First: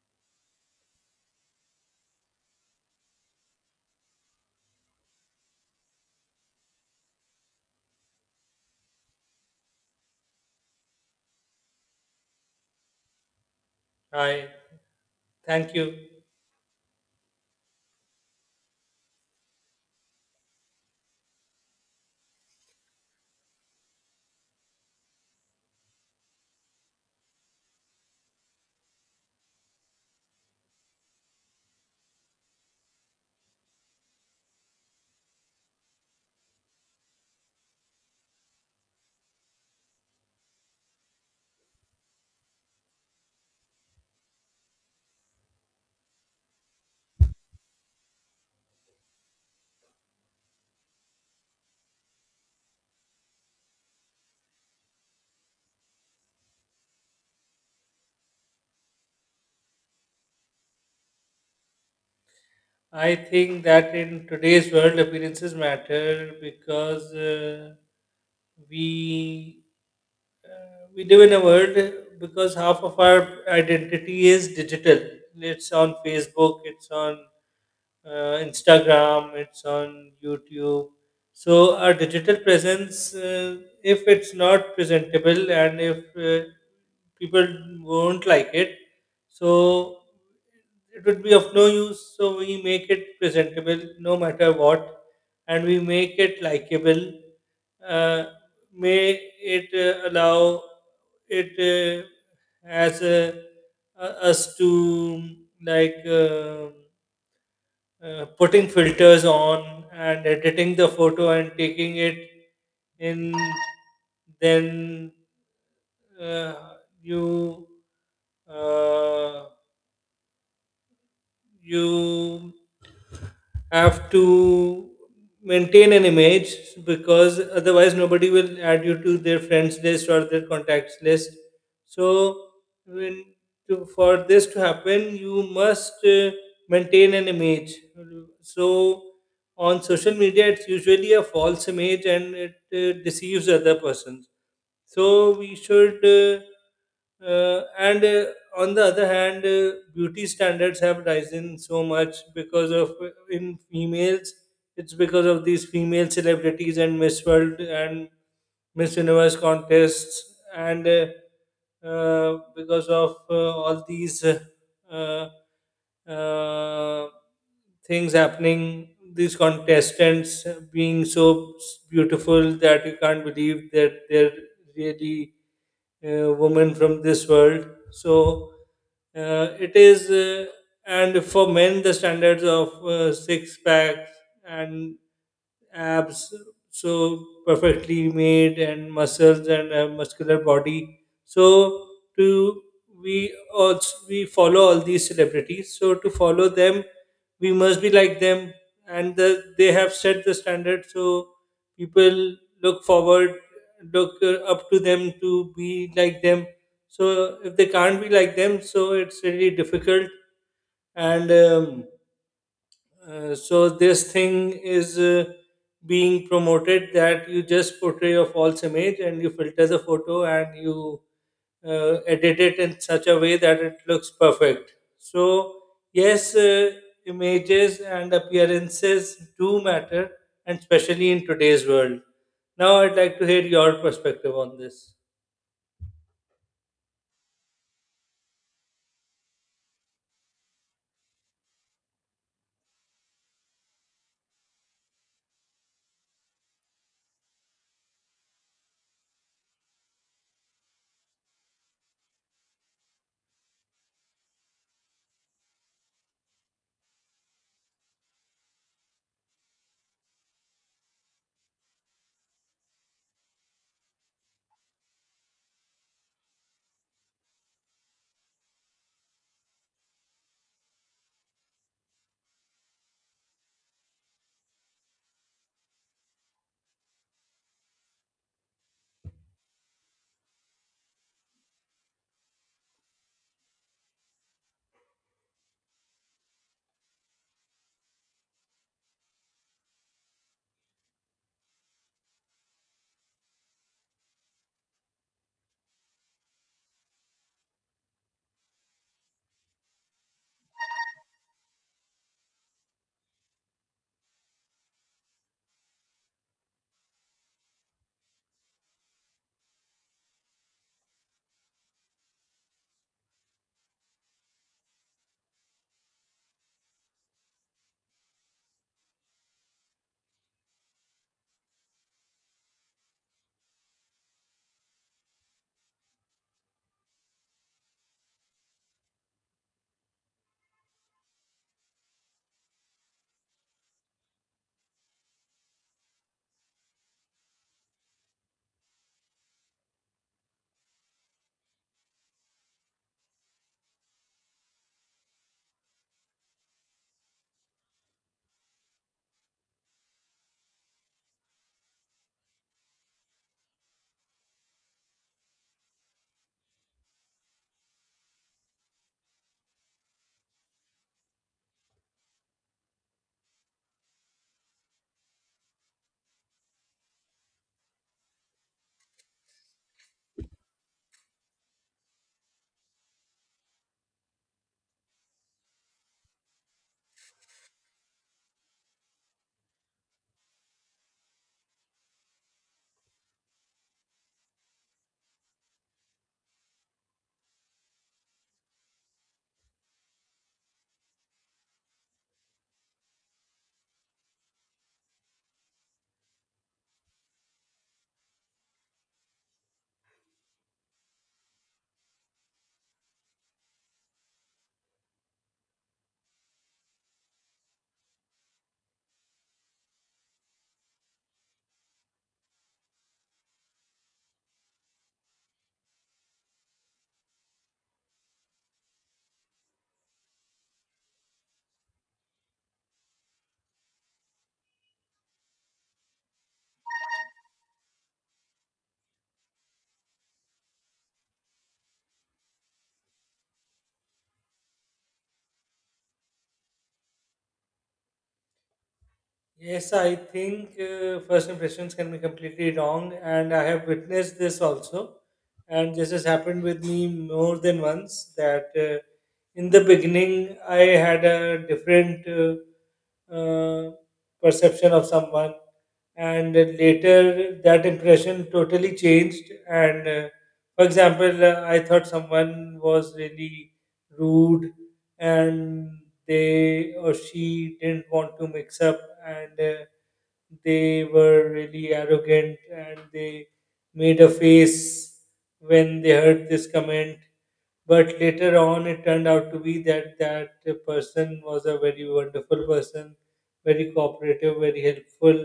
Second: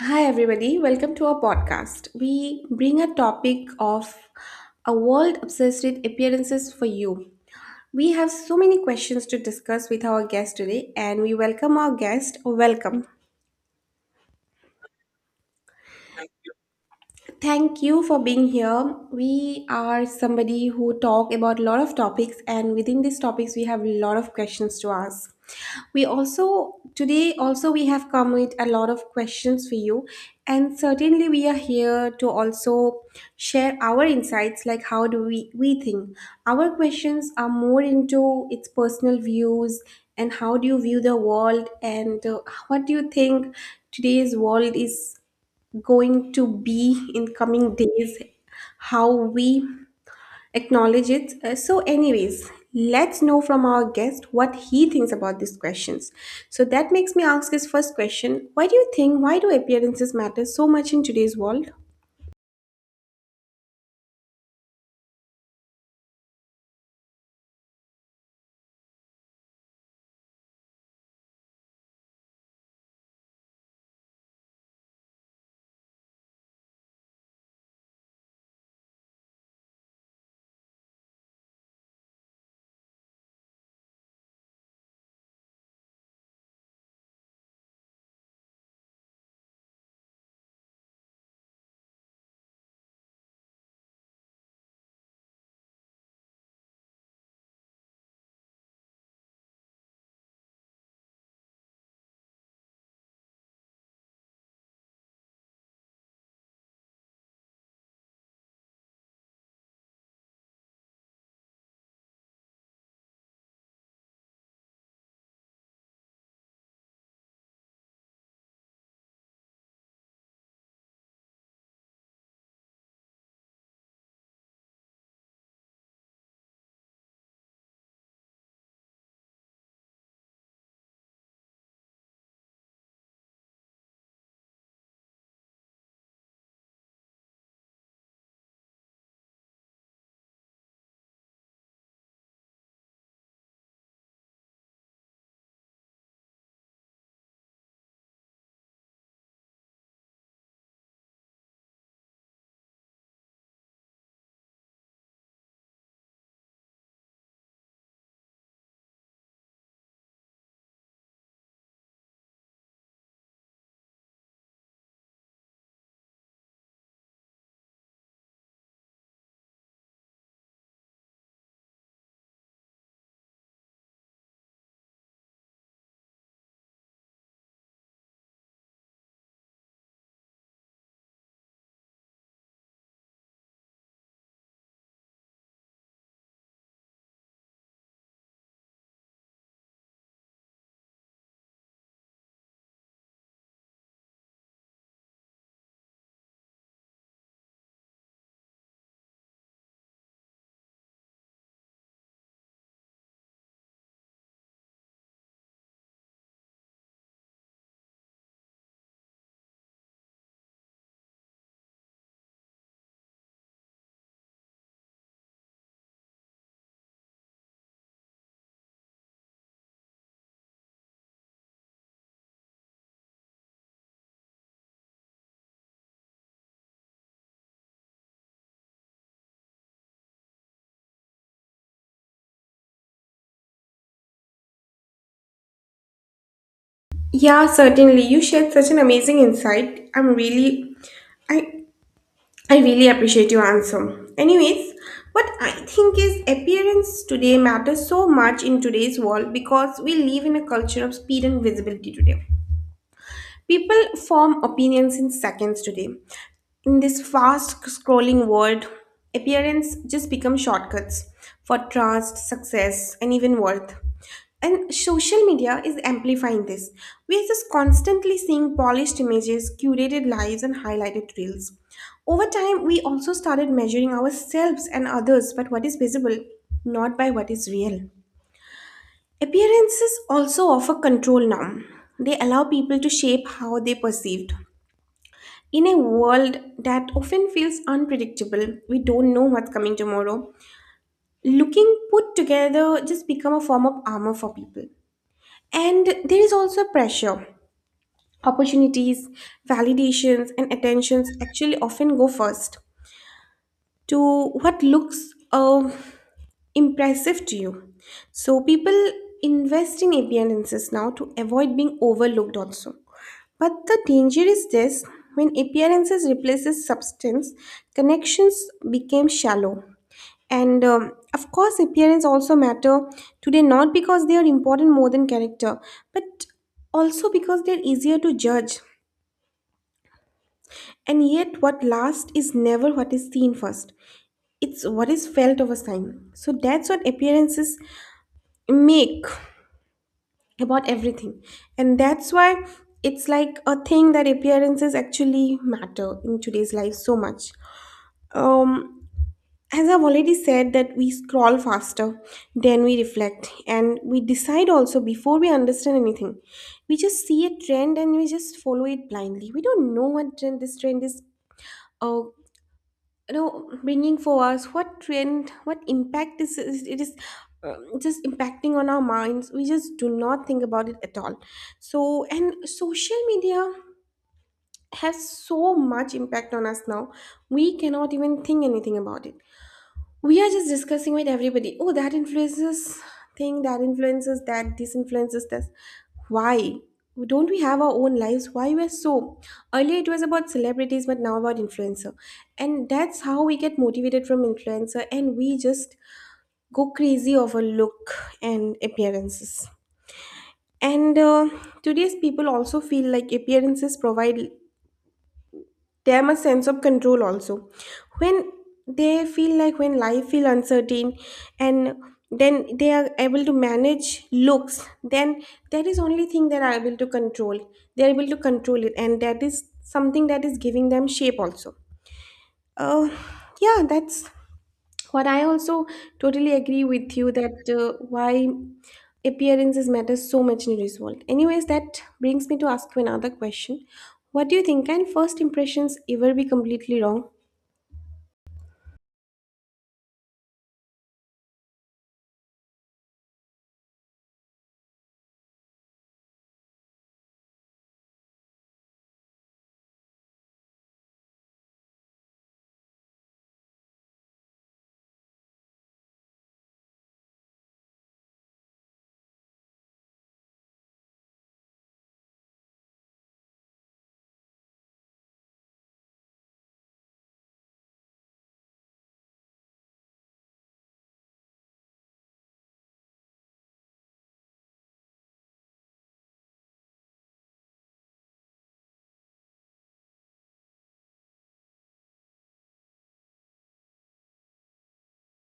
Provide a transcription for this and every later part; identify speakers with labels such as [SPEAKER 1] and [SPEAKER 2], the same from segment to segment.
[SPEAKER 1] Hi, everybody. Welcome to our podcast. We bring a topic of a world obsessed with appearances for you. We have so many questions to discuss with our guest today, and we welcome our guest. Welcome.
[SPEAKER 2] Hi, thank you.
[SPEAKER 1] Thank you for being here. We are somebody who talk about a lot of topics, and within these topics we have a lot of questions to ask. We also today also we have come with a lot of questions for you, and certainly we are here to also share our insights, like how do we think. Our questions are more into its personal views and how do you view the world and what do you think today's world is going to be in coming days, how we acknowledge it. So, anyways, let's know from our guest what he thinks about these questions. So that makes me ask his first question. Why do appearances matter so much in today's world?
[SPEAKER 2] I think that in today's world, appearances matter because we we live in a world because half of our identity is digital. It's on Facebook. It's on Instagram, it's on YouTube. So our digital presence, if it's not presentable and if people won't like it, so it would be of no use. So we make it presentable no matter what, and we make it likable. Uh, may it allow it as a, us to like. um putting filters on and editing the photo and taking it in then uh, you uh, you have to maintain an image because otherwise nobody will add you to their friends list or their contacts list. So when for this to happen you must maintain an image. So on social media it's usually a false image and it deceives other persons. So we should, and on the other hand, beauty standards have risen so much because of in females. It's because of these female celebrities and Miss World and Miss Universe contests, and because of all these uh, uh, things happening, these contestants being so beautiful that you can't believe that they're really woman from this world. So it is, and for men, the standards of six packs and abs so perfectly made and muscles and a muscular body, so to we also we follow all these celebrities, so to follow them we must be like them, and they have set the standard. So people look forward look up to them to be like them, so if they can't be like them, so it's really difficult. And um, uh, so this thing is being promoted that you just portray a false image and you filter the photo and you edit it in such a way that it looks perfect. So yes, images and appearances do matter, and especially in today's world. Now I'd like to hear your perspective on this.
[SPEAKER 1] Yeah, certainly. You shared such an amazing insight. I I really appreciate your answer. Anyways, what I think is appearance today matters so much in today's world because we live in a culture of speed and visibility today. People form opinions in seconds today. In this fast scrolling world, appearance just becomes shortcuts for trust, success, and even worth. And social media is amplifying this. We are just constantly seeing polished images, curated lives, and highlighted reels. Over time, we also started measuring ourselves and others by what is visible, not by what is real. Appearances also offer control now. They allow people to shape how they perceived. In a world that often feels unpredictable, we don't know what's coming tomorrow. Looking put together just become a form of armor for people. And there is also pressure. Opportunities, validations, and attentions actually often go first to what looks impressive to you. So people invest in appearances now to avoid being overlooked also. But the danger is this: when appearances replaces substance, connections became shallow. And of course, appearance also matter today, not because they are important more than character, but also because they're easier to judge. And yet, what lasts is never what is seen first. It's what is felt over time. So that's what appearances make about everything, and that's why it's like a thing that appearances actually matter in today's life so much. um as I've already said, that we scroll faster than we reflect, and we decide also before we understand anything. We just see a trend and we just follow it blindly. We don't know what trend this trend is uh, you know bringing for us, what trend, what impact it is just impacting on our minds. We just do not think about it at all. So and social media has so much impact on us now, we cannot even think anything about it. We are just discussing with everybody, oh that influences thing, that influences that, this influences this. Why don't we have our own lives? Why we're so, earlier it was about celebrities, but now about influencer. And that's how we get motivated from influencer, and we just go crazy over look and appearances. And today's people also feel like appearances provide, they have a sense of control also. When they feel like, when life feel uncertain, and then they are able to manage looks, then that is only thing they are able to control. They are able to control it, and that is something that is giving them shape also. uh, yeah, that's what I also totally agree with you, that why appearances matter so much in result. Anyways, that brings me to ask you another question. What do you think? Can first impressions ever be completely wrong?
[SPEAKER 2] Yes, I think first impressions can be completely wrong, and I have witnessed this also. And this has happened with me more than once that in the beginning I had a different perception of someone, and later that impression totally changed. And for example, I thought someone was really rude and they or she didn't want to mix up, and they were really arrogant and they made a face when they heard this comment. But later on it turned out to be that that person was a very wonderful person, very cooperative, very helpful,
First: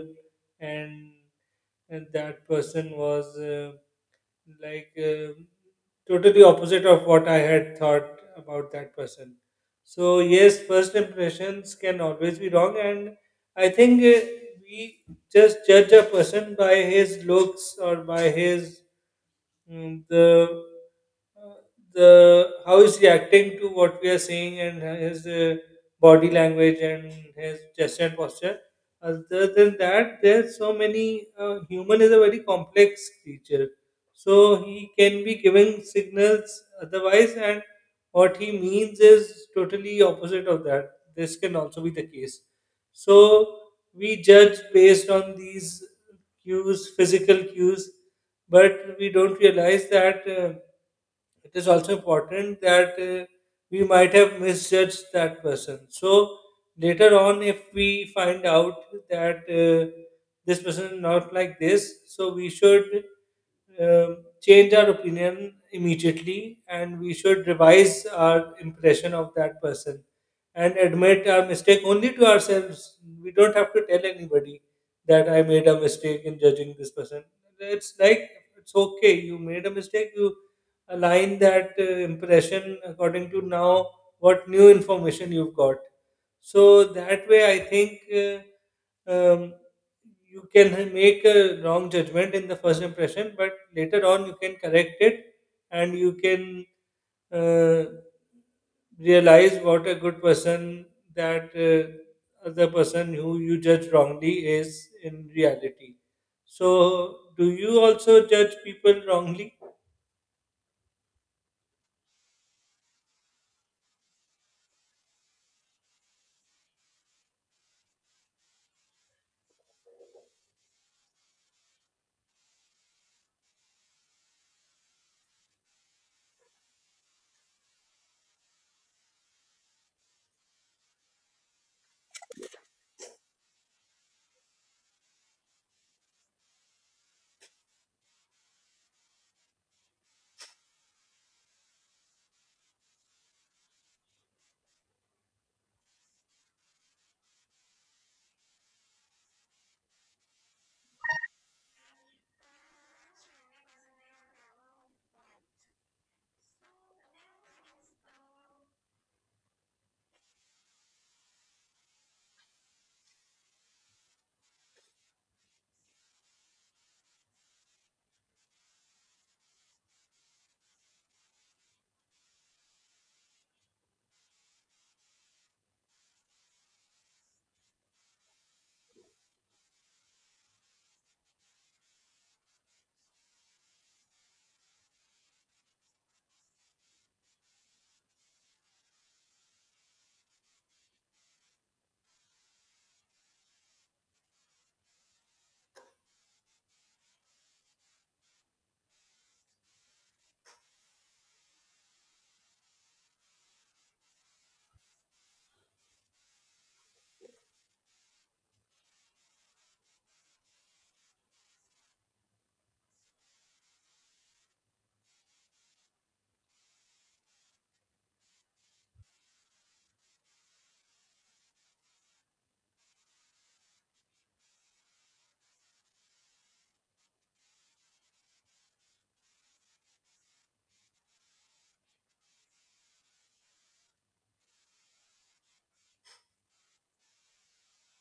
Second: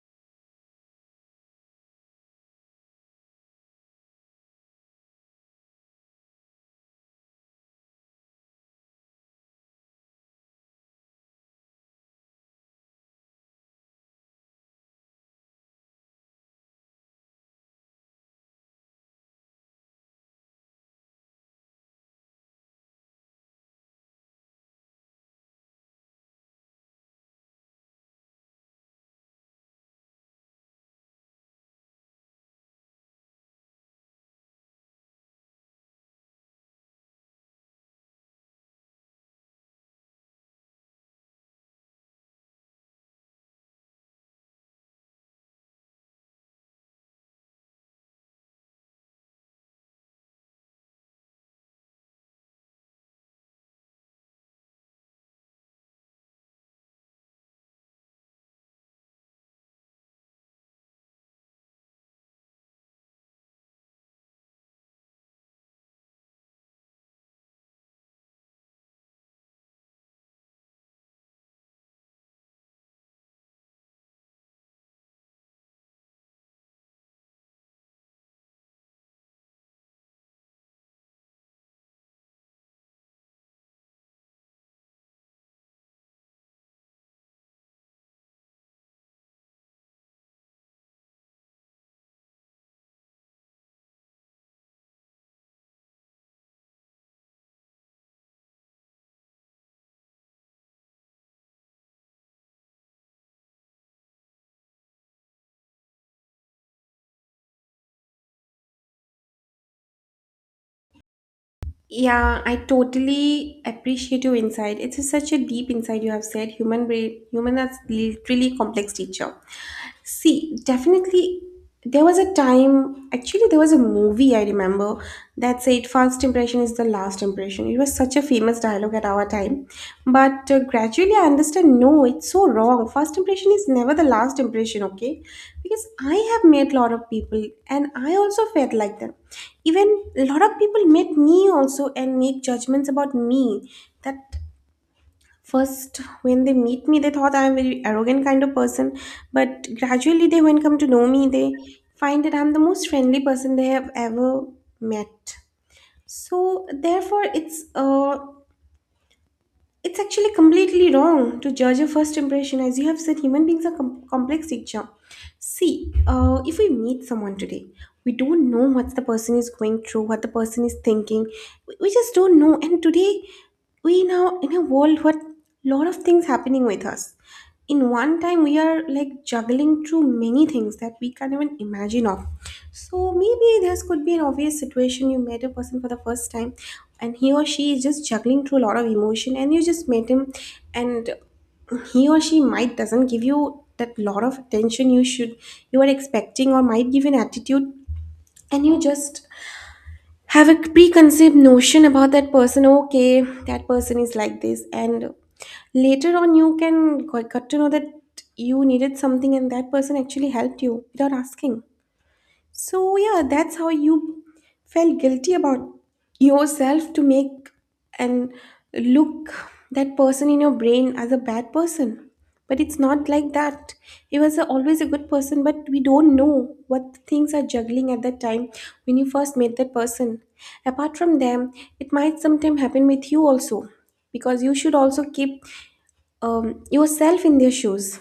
[SPEAKER 2] and, and that person was like um totally opposite of what I had thought about that person. So yes, first impressions can always be wrong, and I think we just judge a person by his looks or by his Mm, the uh, the how he's reacting to what we are saying and his body language and his gesture and posture. Other than that, there's so many. Human is a very complex creature, so he can be giving signals otherwise, and what he means is totally opposite of that. This can also be the case. So we judge based on these cues, physical cues, but we don't realize that it is also important that we might have misjudged that person. So later on, if we find out that this person is not like this, so we should change our opinion immediately and we should revise our impression of that person and admit our mistake only to ourselves. We don't have to tell anybody that I made a mistake in judging this person. It's like it's okay, you made a mistake, you align that impression according to now what new information you've got. So that way I think um, you can make a wrong judgment in the first impression but later on you can correct it, and you can uh, realize what a good person that other person who you judge wrongly is in reality. So, do you also judge people wrongly?
[SPEAKER 1] Yeah, I totally appreciate your insight. Such a deep insight you have said. Human brain, human, that's literally complex teacher. See, definitely there was a time, actually there was a movie I remember that said, "First impression is the last impression." It was such a famous dialogue at our time. But gradually I understand, no, it's so wrong. First impression is never the last impression, okay? Because I have met a lot of people, and I also felt like them. Even a lot of people met me also and make judgments about me, that first when they meet me they thought I'm a very arrogant kind of person, but gradually they, when come to know me, they find that I'm the most friendly person they have ever met. So therefore it's actually completely wrong to judge a first impression. As you have said, human beings are complex creature. See, if we meet someone today, we don't know what the person is going through, what the person is thinking. We just don't know. And today, we now in a world what lot of things happening with us. In one time, we are like juggling through many things that we can't even imagine of. So maybe this could be an obvious situation. You met a person for the first time, and he or she is just juggling through a lot of emotion, and you just met him, and he or she might doesn't give you that lot of attention, you should, you are expecting, or might give an attitude, and you just have a preconceived notion about that person, okay, that person is like this. And later on you can got to know that you needed something and that person actually helped you without asking. So, yeah, that's how you felt guilty about yourself to make and look that person in your brain as a bad person. But it's not like that. He was a, always a good person, but we don't know what things are juggling at that time when you first met that person. Apart from them, it might sometime happen with you also, because you should also keep yourself in their shoes,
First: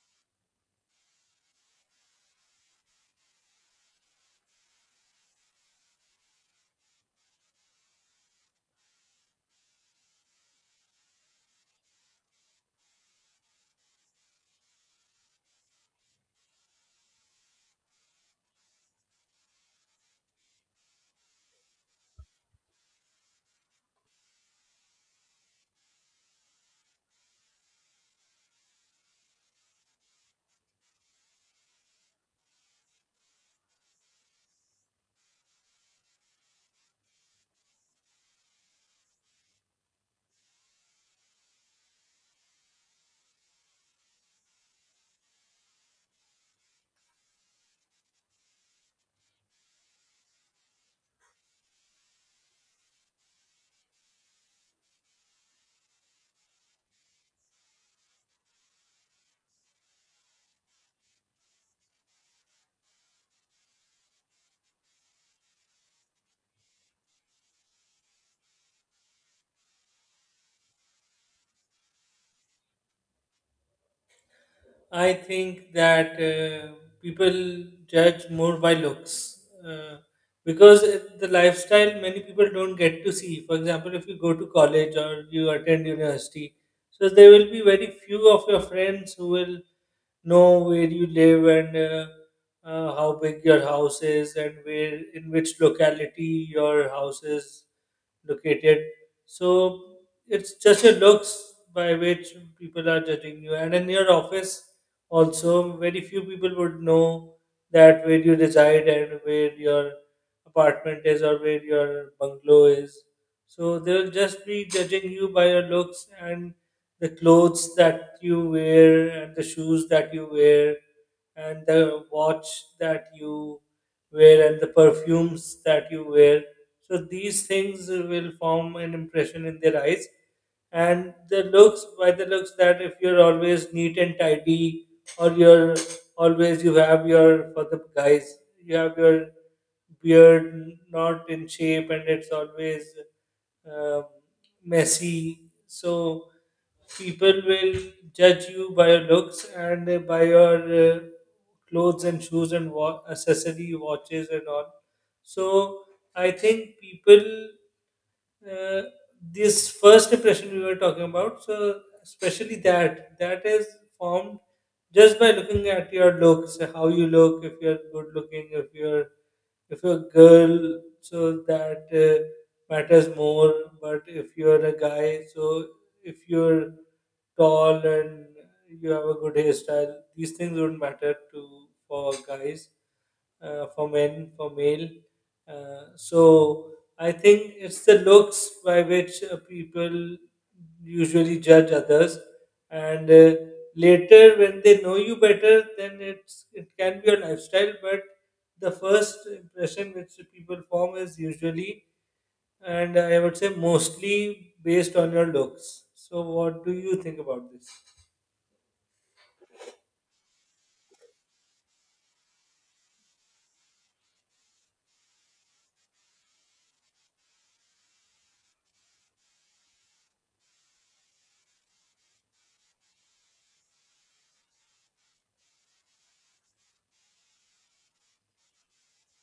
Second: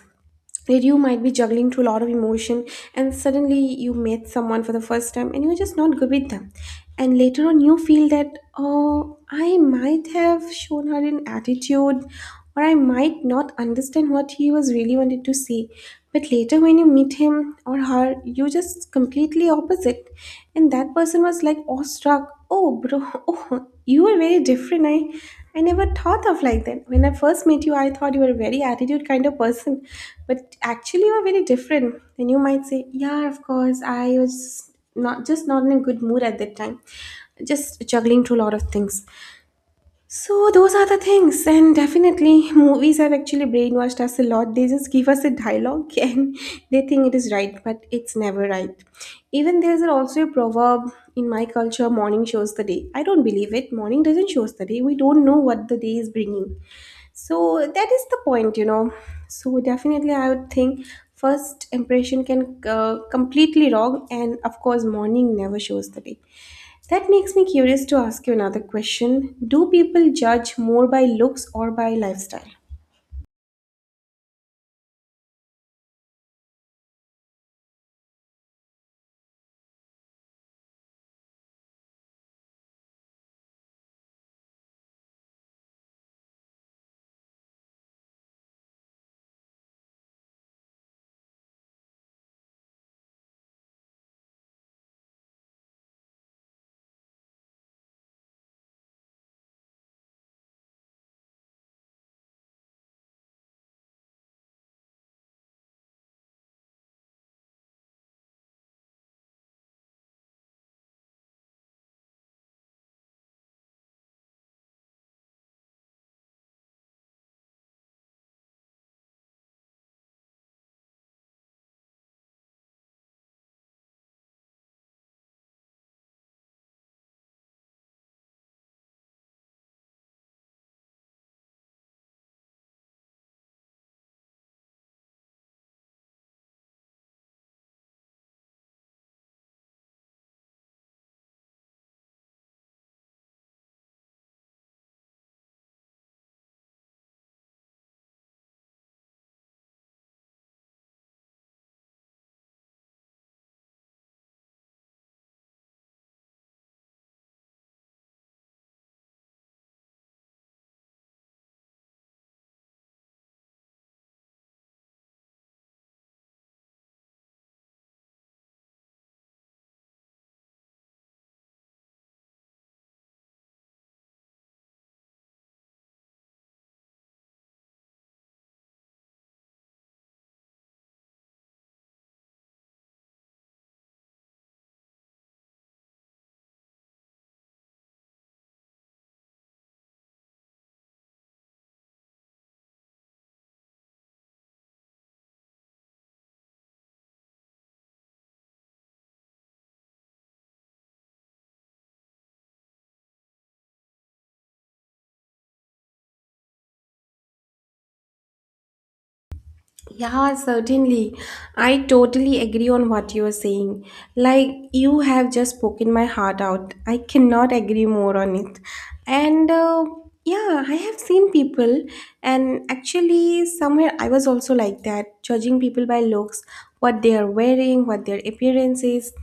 [SPEAKER 1] where you might be juggling through a lot of emotion and suddenly you met someone for the first time and you're just not good with them. And later on you feel that, oh, I might have shown her an attitude, or I might not understand what he was really wanted to say. But later when you meet him or her, you just completely opposite, and that person was like awestruck, oh bro, oh you are very different. I never thought of like that. When I first met you, I thought you were a very attitude kind of person, but actually you are very different. And you might say, yeah, of course, I was not just not in a good mood at that time, just juggling through a lot of things. So those are the things, and definitely movies have actually brainwashed us a lot. They just give us a dialogue and they think it is right, but it's never right. Even there's also a proverb in my culture: morning shows the day. I don't believe it. Morning doesn't shows the day. We don't know what the day is bringing. So that is the point, you know. So definitely I would think first impression can completely wrong, and of course morning never shows the day. That makes me curious to ask you another question: do people judge more by looks or by lifestyle?
[SPEAKER 2] I think that people judge more by looks because the lifestyle many people don't get to see. For example, if you go to college or you attend university, so there will be very few of your friends who will know where you live and how big your house is and where in which locality your house is located. So it's just your looks by which people are judging you. And in your office, also, very few people would know that where you reside and where your apartment is or where your bungalow is. So they'll just be judging you by your looks and the clothes that you wear and the shoes that you wear and the watch that you wear and the perfumes that you wear. So these things will form an impression in their eyes. And the looks, by the looks, that if you're always neat and tidy, or you're always, you have your, for the guys, you have your beard not in shape and it's always um messy. So people will judge you by your looks and by your clothes and shoes and accessory watches and all. So I think people, uh, this first impression we were talking about, so especially that that is formed just by looking at your looks, how you look. If you're good looking, if you're a girl, so that matters more. But if you're a guy, so if you're tall and you have a good hairstyle, these things don't matter to for guys, for men, for male, so I think it's the looks by which people usually judge others. And later when they know you better, then it's it can be a lifestyle, but the first impression which the people form is usually, and I would say mostly, based on your looks. So, what do you think about this?
[SPEAKER 1] Yeah, certainly. I totally agree on what you are saying. Like, you have just spoken my heart out. I cannot agree more on it. And yeah, I have seen people, and actually, somewhere I was also like that, judging people by looks, what they are wearing, what their appearance is,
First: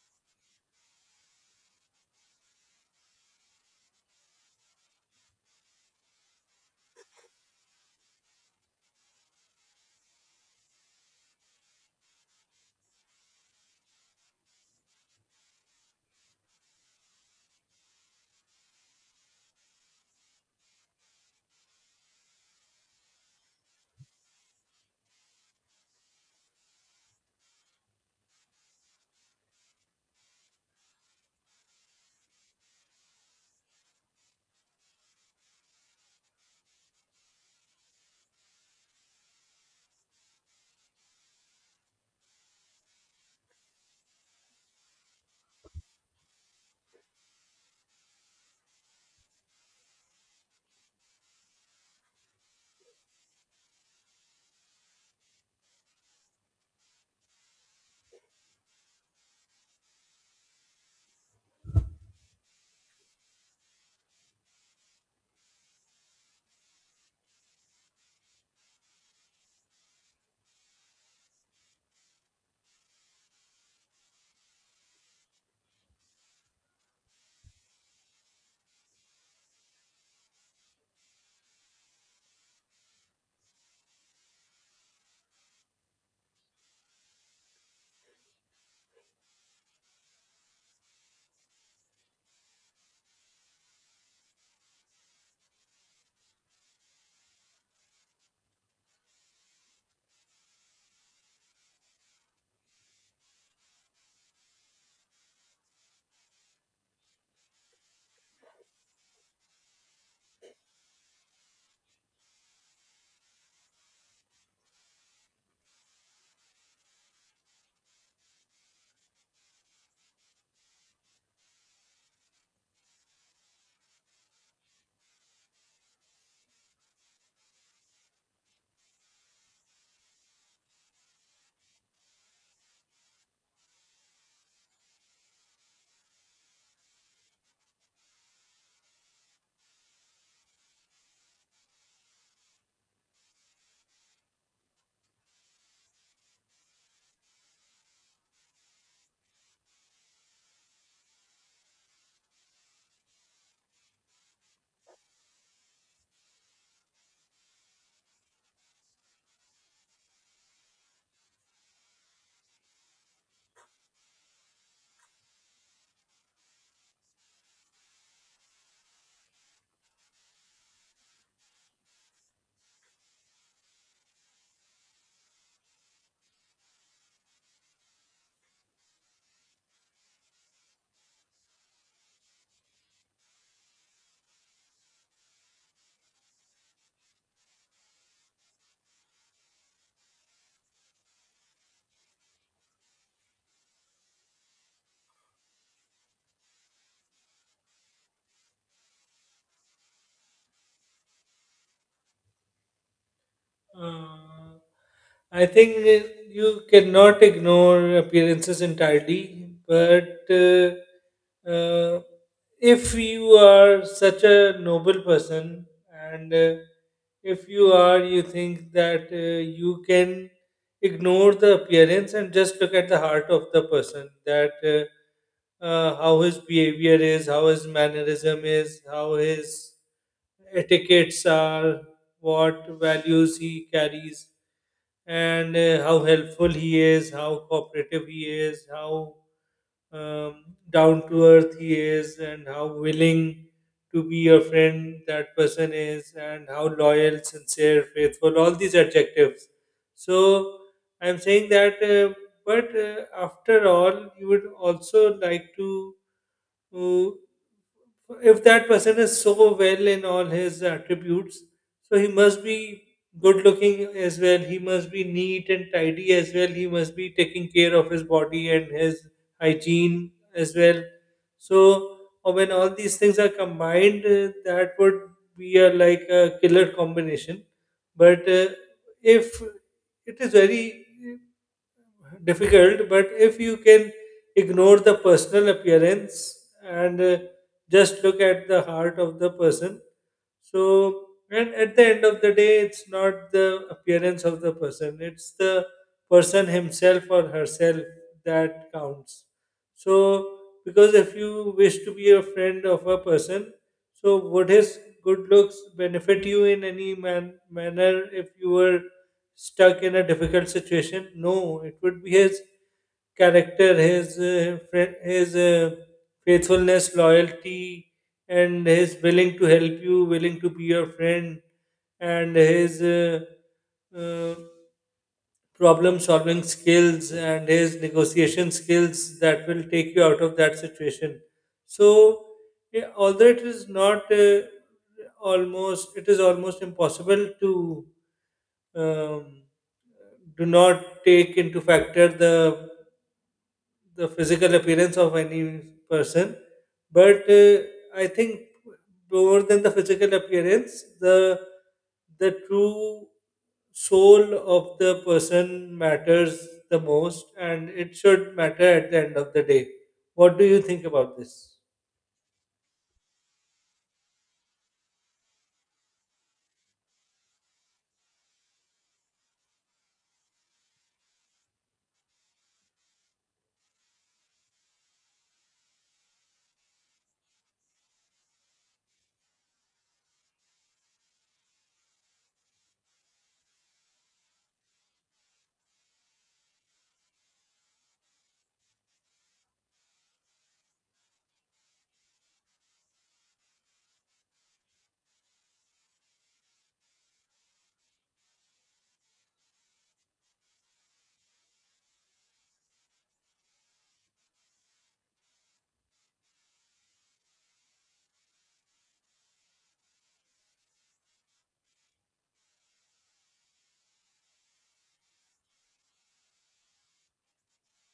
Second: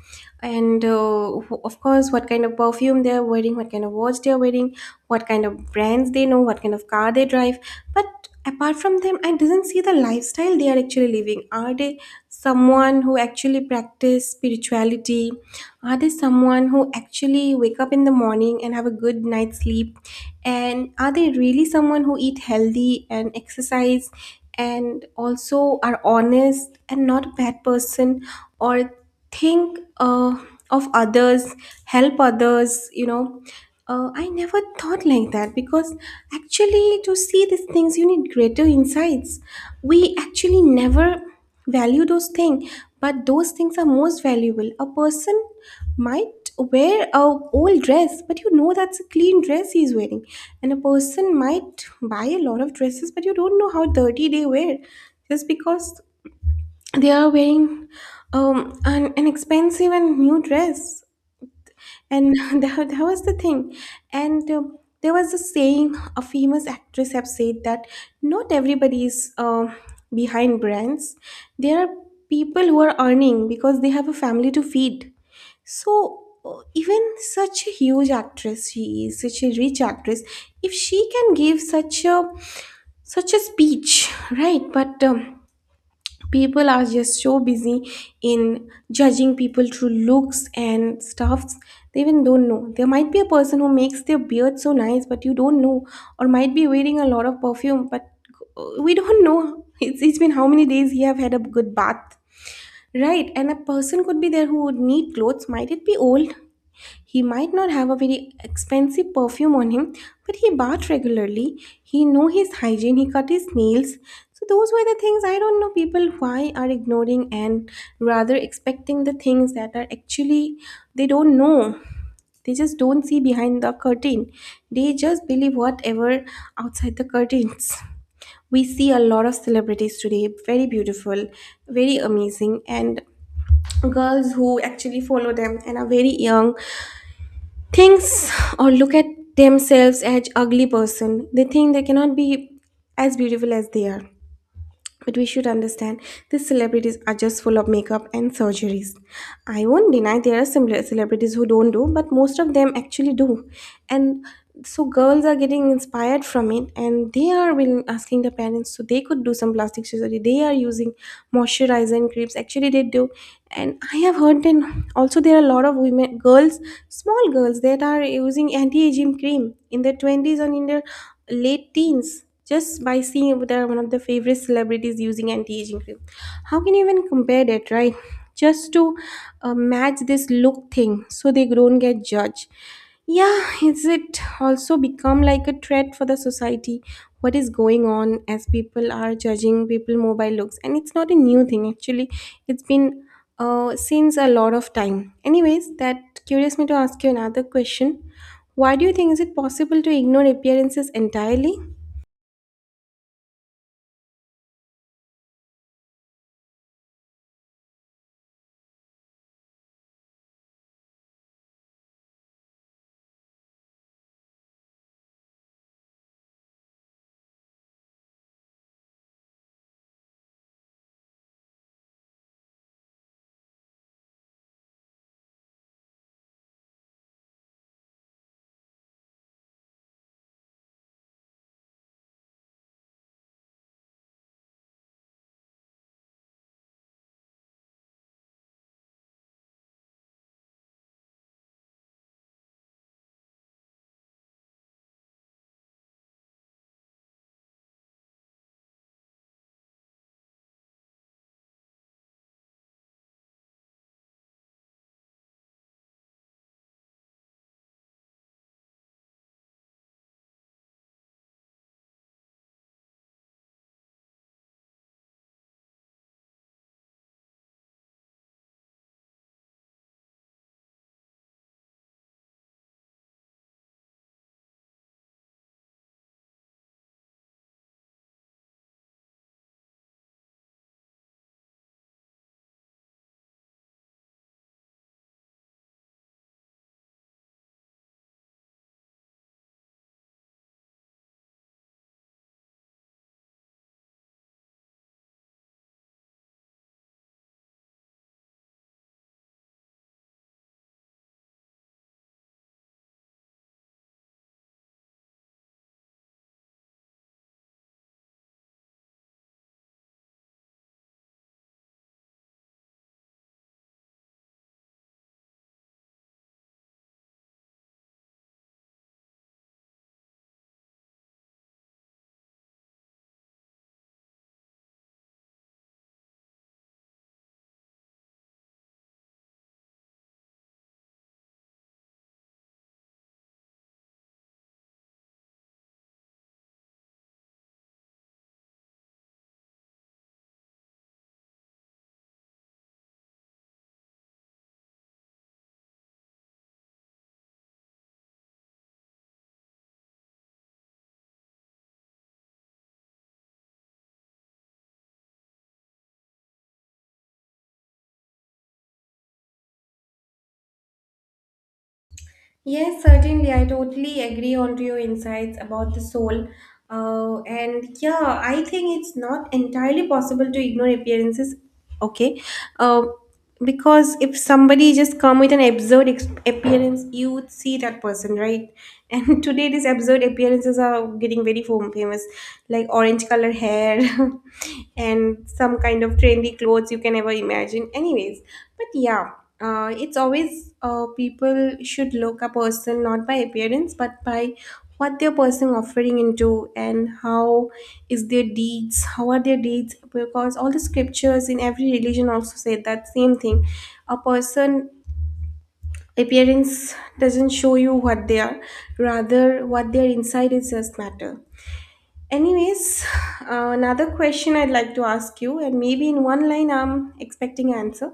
[SPEAKER 1] and of course, what kind of perfume they are wearing, what kind of watch they are wearing, what kind of brands they know, what kind of car they drive. But apart from them, I doesn't see the lifestyle they are actually living. Are they someone who actually practice spirituality? Are they someone who actually wake up in the morning and have a good night's sleep, and are they really someone who eat healthy and exercise and also are honest and not a bad person, or think of others, help others. I never thought like that, because actually to see these things you need greater insights. We actually never value those things, but those things are most valuable. A person might wear a old dress, but you know that's a clean dress he's wearing. And a person might buy a lot of dresses, but you don't know how dirty they wear, just because they are wearing an expensive and new dress. And that was the thing. And there was a saying a famous actress have said that not everybody is behind brands. There are people who are earning because they have a family to feed. So even such a huge actress, she is such a rich actress, if she can give such a such a speech, right? But people are just so busy in judging people through looks and stuffs. They even don't know there might be a person who makes their beard so nice, but you don't know, or might be wearing a lot of perfume, but we don't know it's been how many days he have had a good bath, right? And a person could be there who would need clothes, might it be old. He might not have a very expensive perfume on him, but he bath regularly. He know his hygiene. He cut his nails. So those were the things I don't know people why are ignoring, and rather expecting the things that are actually they don't know. They just don't see behind the curtain. They just believe whatever outside the curtains. We see a lot of celebrities today, very beautiful, very amazing, and girls who actually follow them and are very young thinks or look at themselves as ugly person, they think they cannot be as beautiful as they are. But we should understand these celebrities are just full of makeup and surgeries. I won't deny there are similar celebrities who don't do, but most of them actually do. And so girls are getting inspired from it, and they are asking the parents so they could do some plastic surgery. They are using moisturizer and creams. Actually they do. And I have heard then also there are a lot of women girls, small girls that are using anti-aging cream in their twenties and in their late teens, just by seeing that one of the favorite celebrities using anti-aging cream. How can you even compare that, right? Just to match this look thing so they don't get judged. Yeah, is it also become like a threat for the society, what is going on, as people are judging people more by looks. And it's not a new thing, actually, it's been since a lot of time anyways. That curious me to ask you another question. Why do you think, is it possible to ignore appearances entirely?
[SPEAKER 2] Uh, I think you cannot ignore appearances entirely, but uh, if you are such a noble person and if you are, you think that you can ignore the appearance and just look at the heart of the person, that how his behavior is, how his mannerism is, how his etiquettes are, what values he carries, and how helpful he is, how cooperative he is, how um, down to earth he is, and how willing to be your friend that person is, and how loyal, sincere, faithful, all these adjectives. So I'm saying that, but after all, you would also like to who- if that person is so well in all his attributes, so he must be good looking as well. He must be neat and tidy as well. He must be taking care of his body and his hygiene as well. So when all these things are combined, that would be a like a killer combination. But if it is very difficult, but if you can ignore the personal appearance and just look at the heart of the person, so, and at the end of the day, it's not the appearance of the person, it's the person himself or herself that counts. So, because if you wish to be a friend of a person, so would his good looks benefit you in any manner if you were stuck in a difficult situation? No, it would be his character, his faithfulness, loyalty, and his willing to help you, willing to be your friend, and his uh, problem solving skills and his negotiation skills that will take you out of that situation. So, although it is not it is almost impossible to um, do not take into factor the physical appearance of any person, but I think more than the physical appearance, the true soul of the person matters the most, and it should matter at the end of the day. What do you think about this?
[SPEAKER 1] Yes, certainly. I totally agree on to your insights about the soul. And yeah, I think it's not entirely possible to ignore appearances. Okay. Uh, because if somebody just come with an absurd appearance, you would see that person, right? And today these absurd appearances are getting very famous, like orange color hair, and some kind of trendy clothes you can ever imagine. Anyways, but yeah, it's always people should look a person not by appearance but by what their person offering into, and how is their deeds, how are their deeds, because all the scriptures in every religion also say that same thing. A person appearance doesn't show you what they are, rather what their inside is just matter. Anyways, another question I'd like to ask you, and maybe in one line I'm expecting an answer.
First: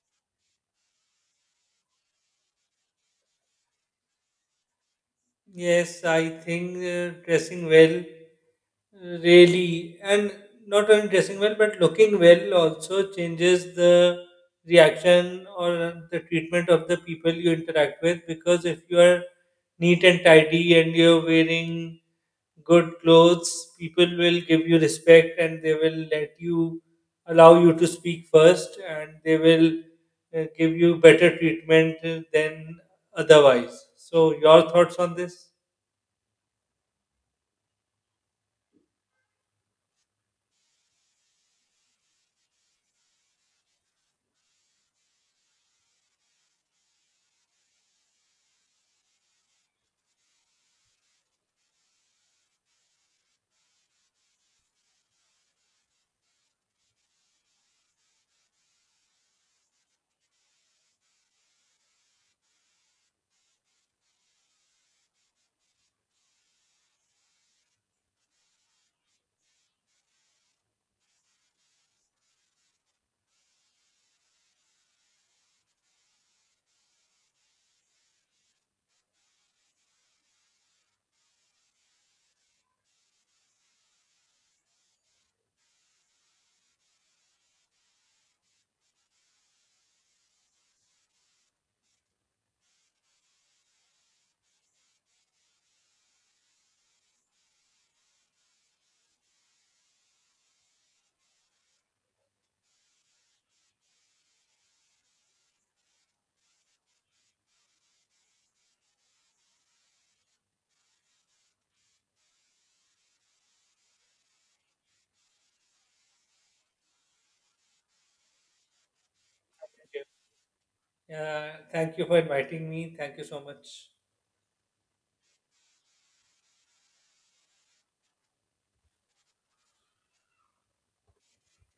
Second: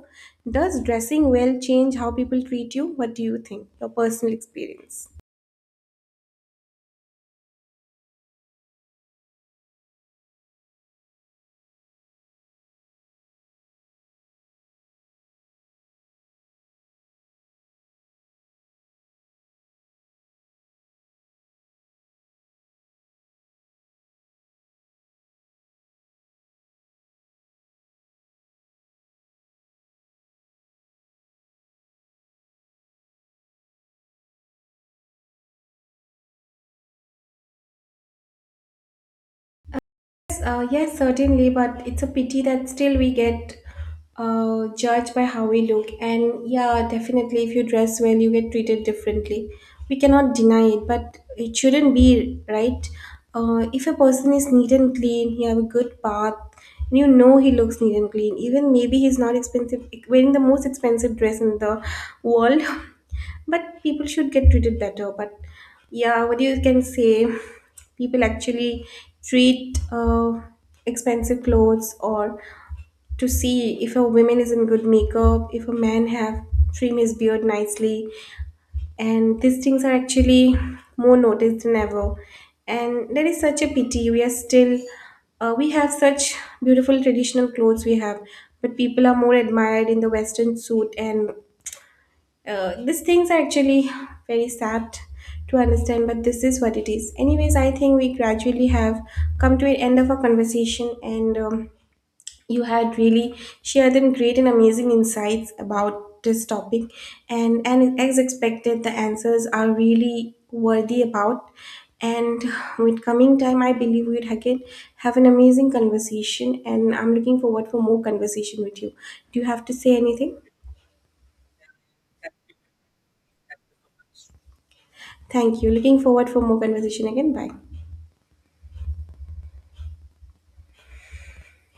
[SPEAKER 1] Does dressing well change how people treat you? What do you think? Your personal experience.
[SPEAKER 2] Yes, I think dressing well really, and not only dressing well, but looking well also changes the reaction or the treatment of the people you interact with. Because if you are neat and tidy and you're wearing good clothes, people will give you respect and they will let you allow you to speak first and they will give you better treatment than otherwise. So, your thoughts on this?
[SPEAKER 1] Yes, yes, certainly, but it's a pity that still we get judged by how we look. And yeah, definitely, if you dress well, you get treated differently. We cannot deny it, but it shouldn't be, right? If a person is neat and clean, he have a good bath, and you know he looks neat and clean. Even maybe he's not expensive, wearing the most expensive dress in the world, but people should get treated better. But yeah, what you can say, people actually treat expensive clothes, or to see if a woman is in good makeup, if a man have trim his beard nicely, and these things are actually more noticed than ever. And that is such a pity. We are still we have such beautiful traditional clothes we have, but people are more admired in the western suit. And these things are actually very sad to understand, but this is what it is. Anyways, I think we gradually have come to an end of our conversation. And you had really shared and great and amazing insights about this topic, and as expected the answers are really worthy about. And with coming time I believe we would again have an amazing conversation, and I'm looking forward for more conversation with you. Do you have to say anything?
[SPEAKER 2] Yeah, thank you for inviting me. Thank you so much.
[SPEAKER 1] Thank you. Looking forward for more conversation again. Bye.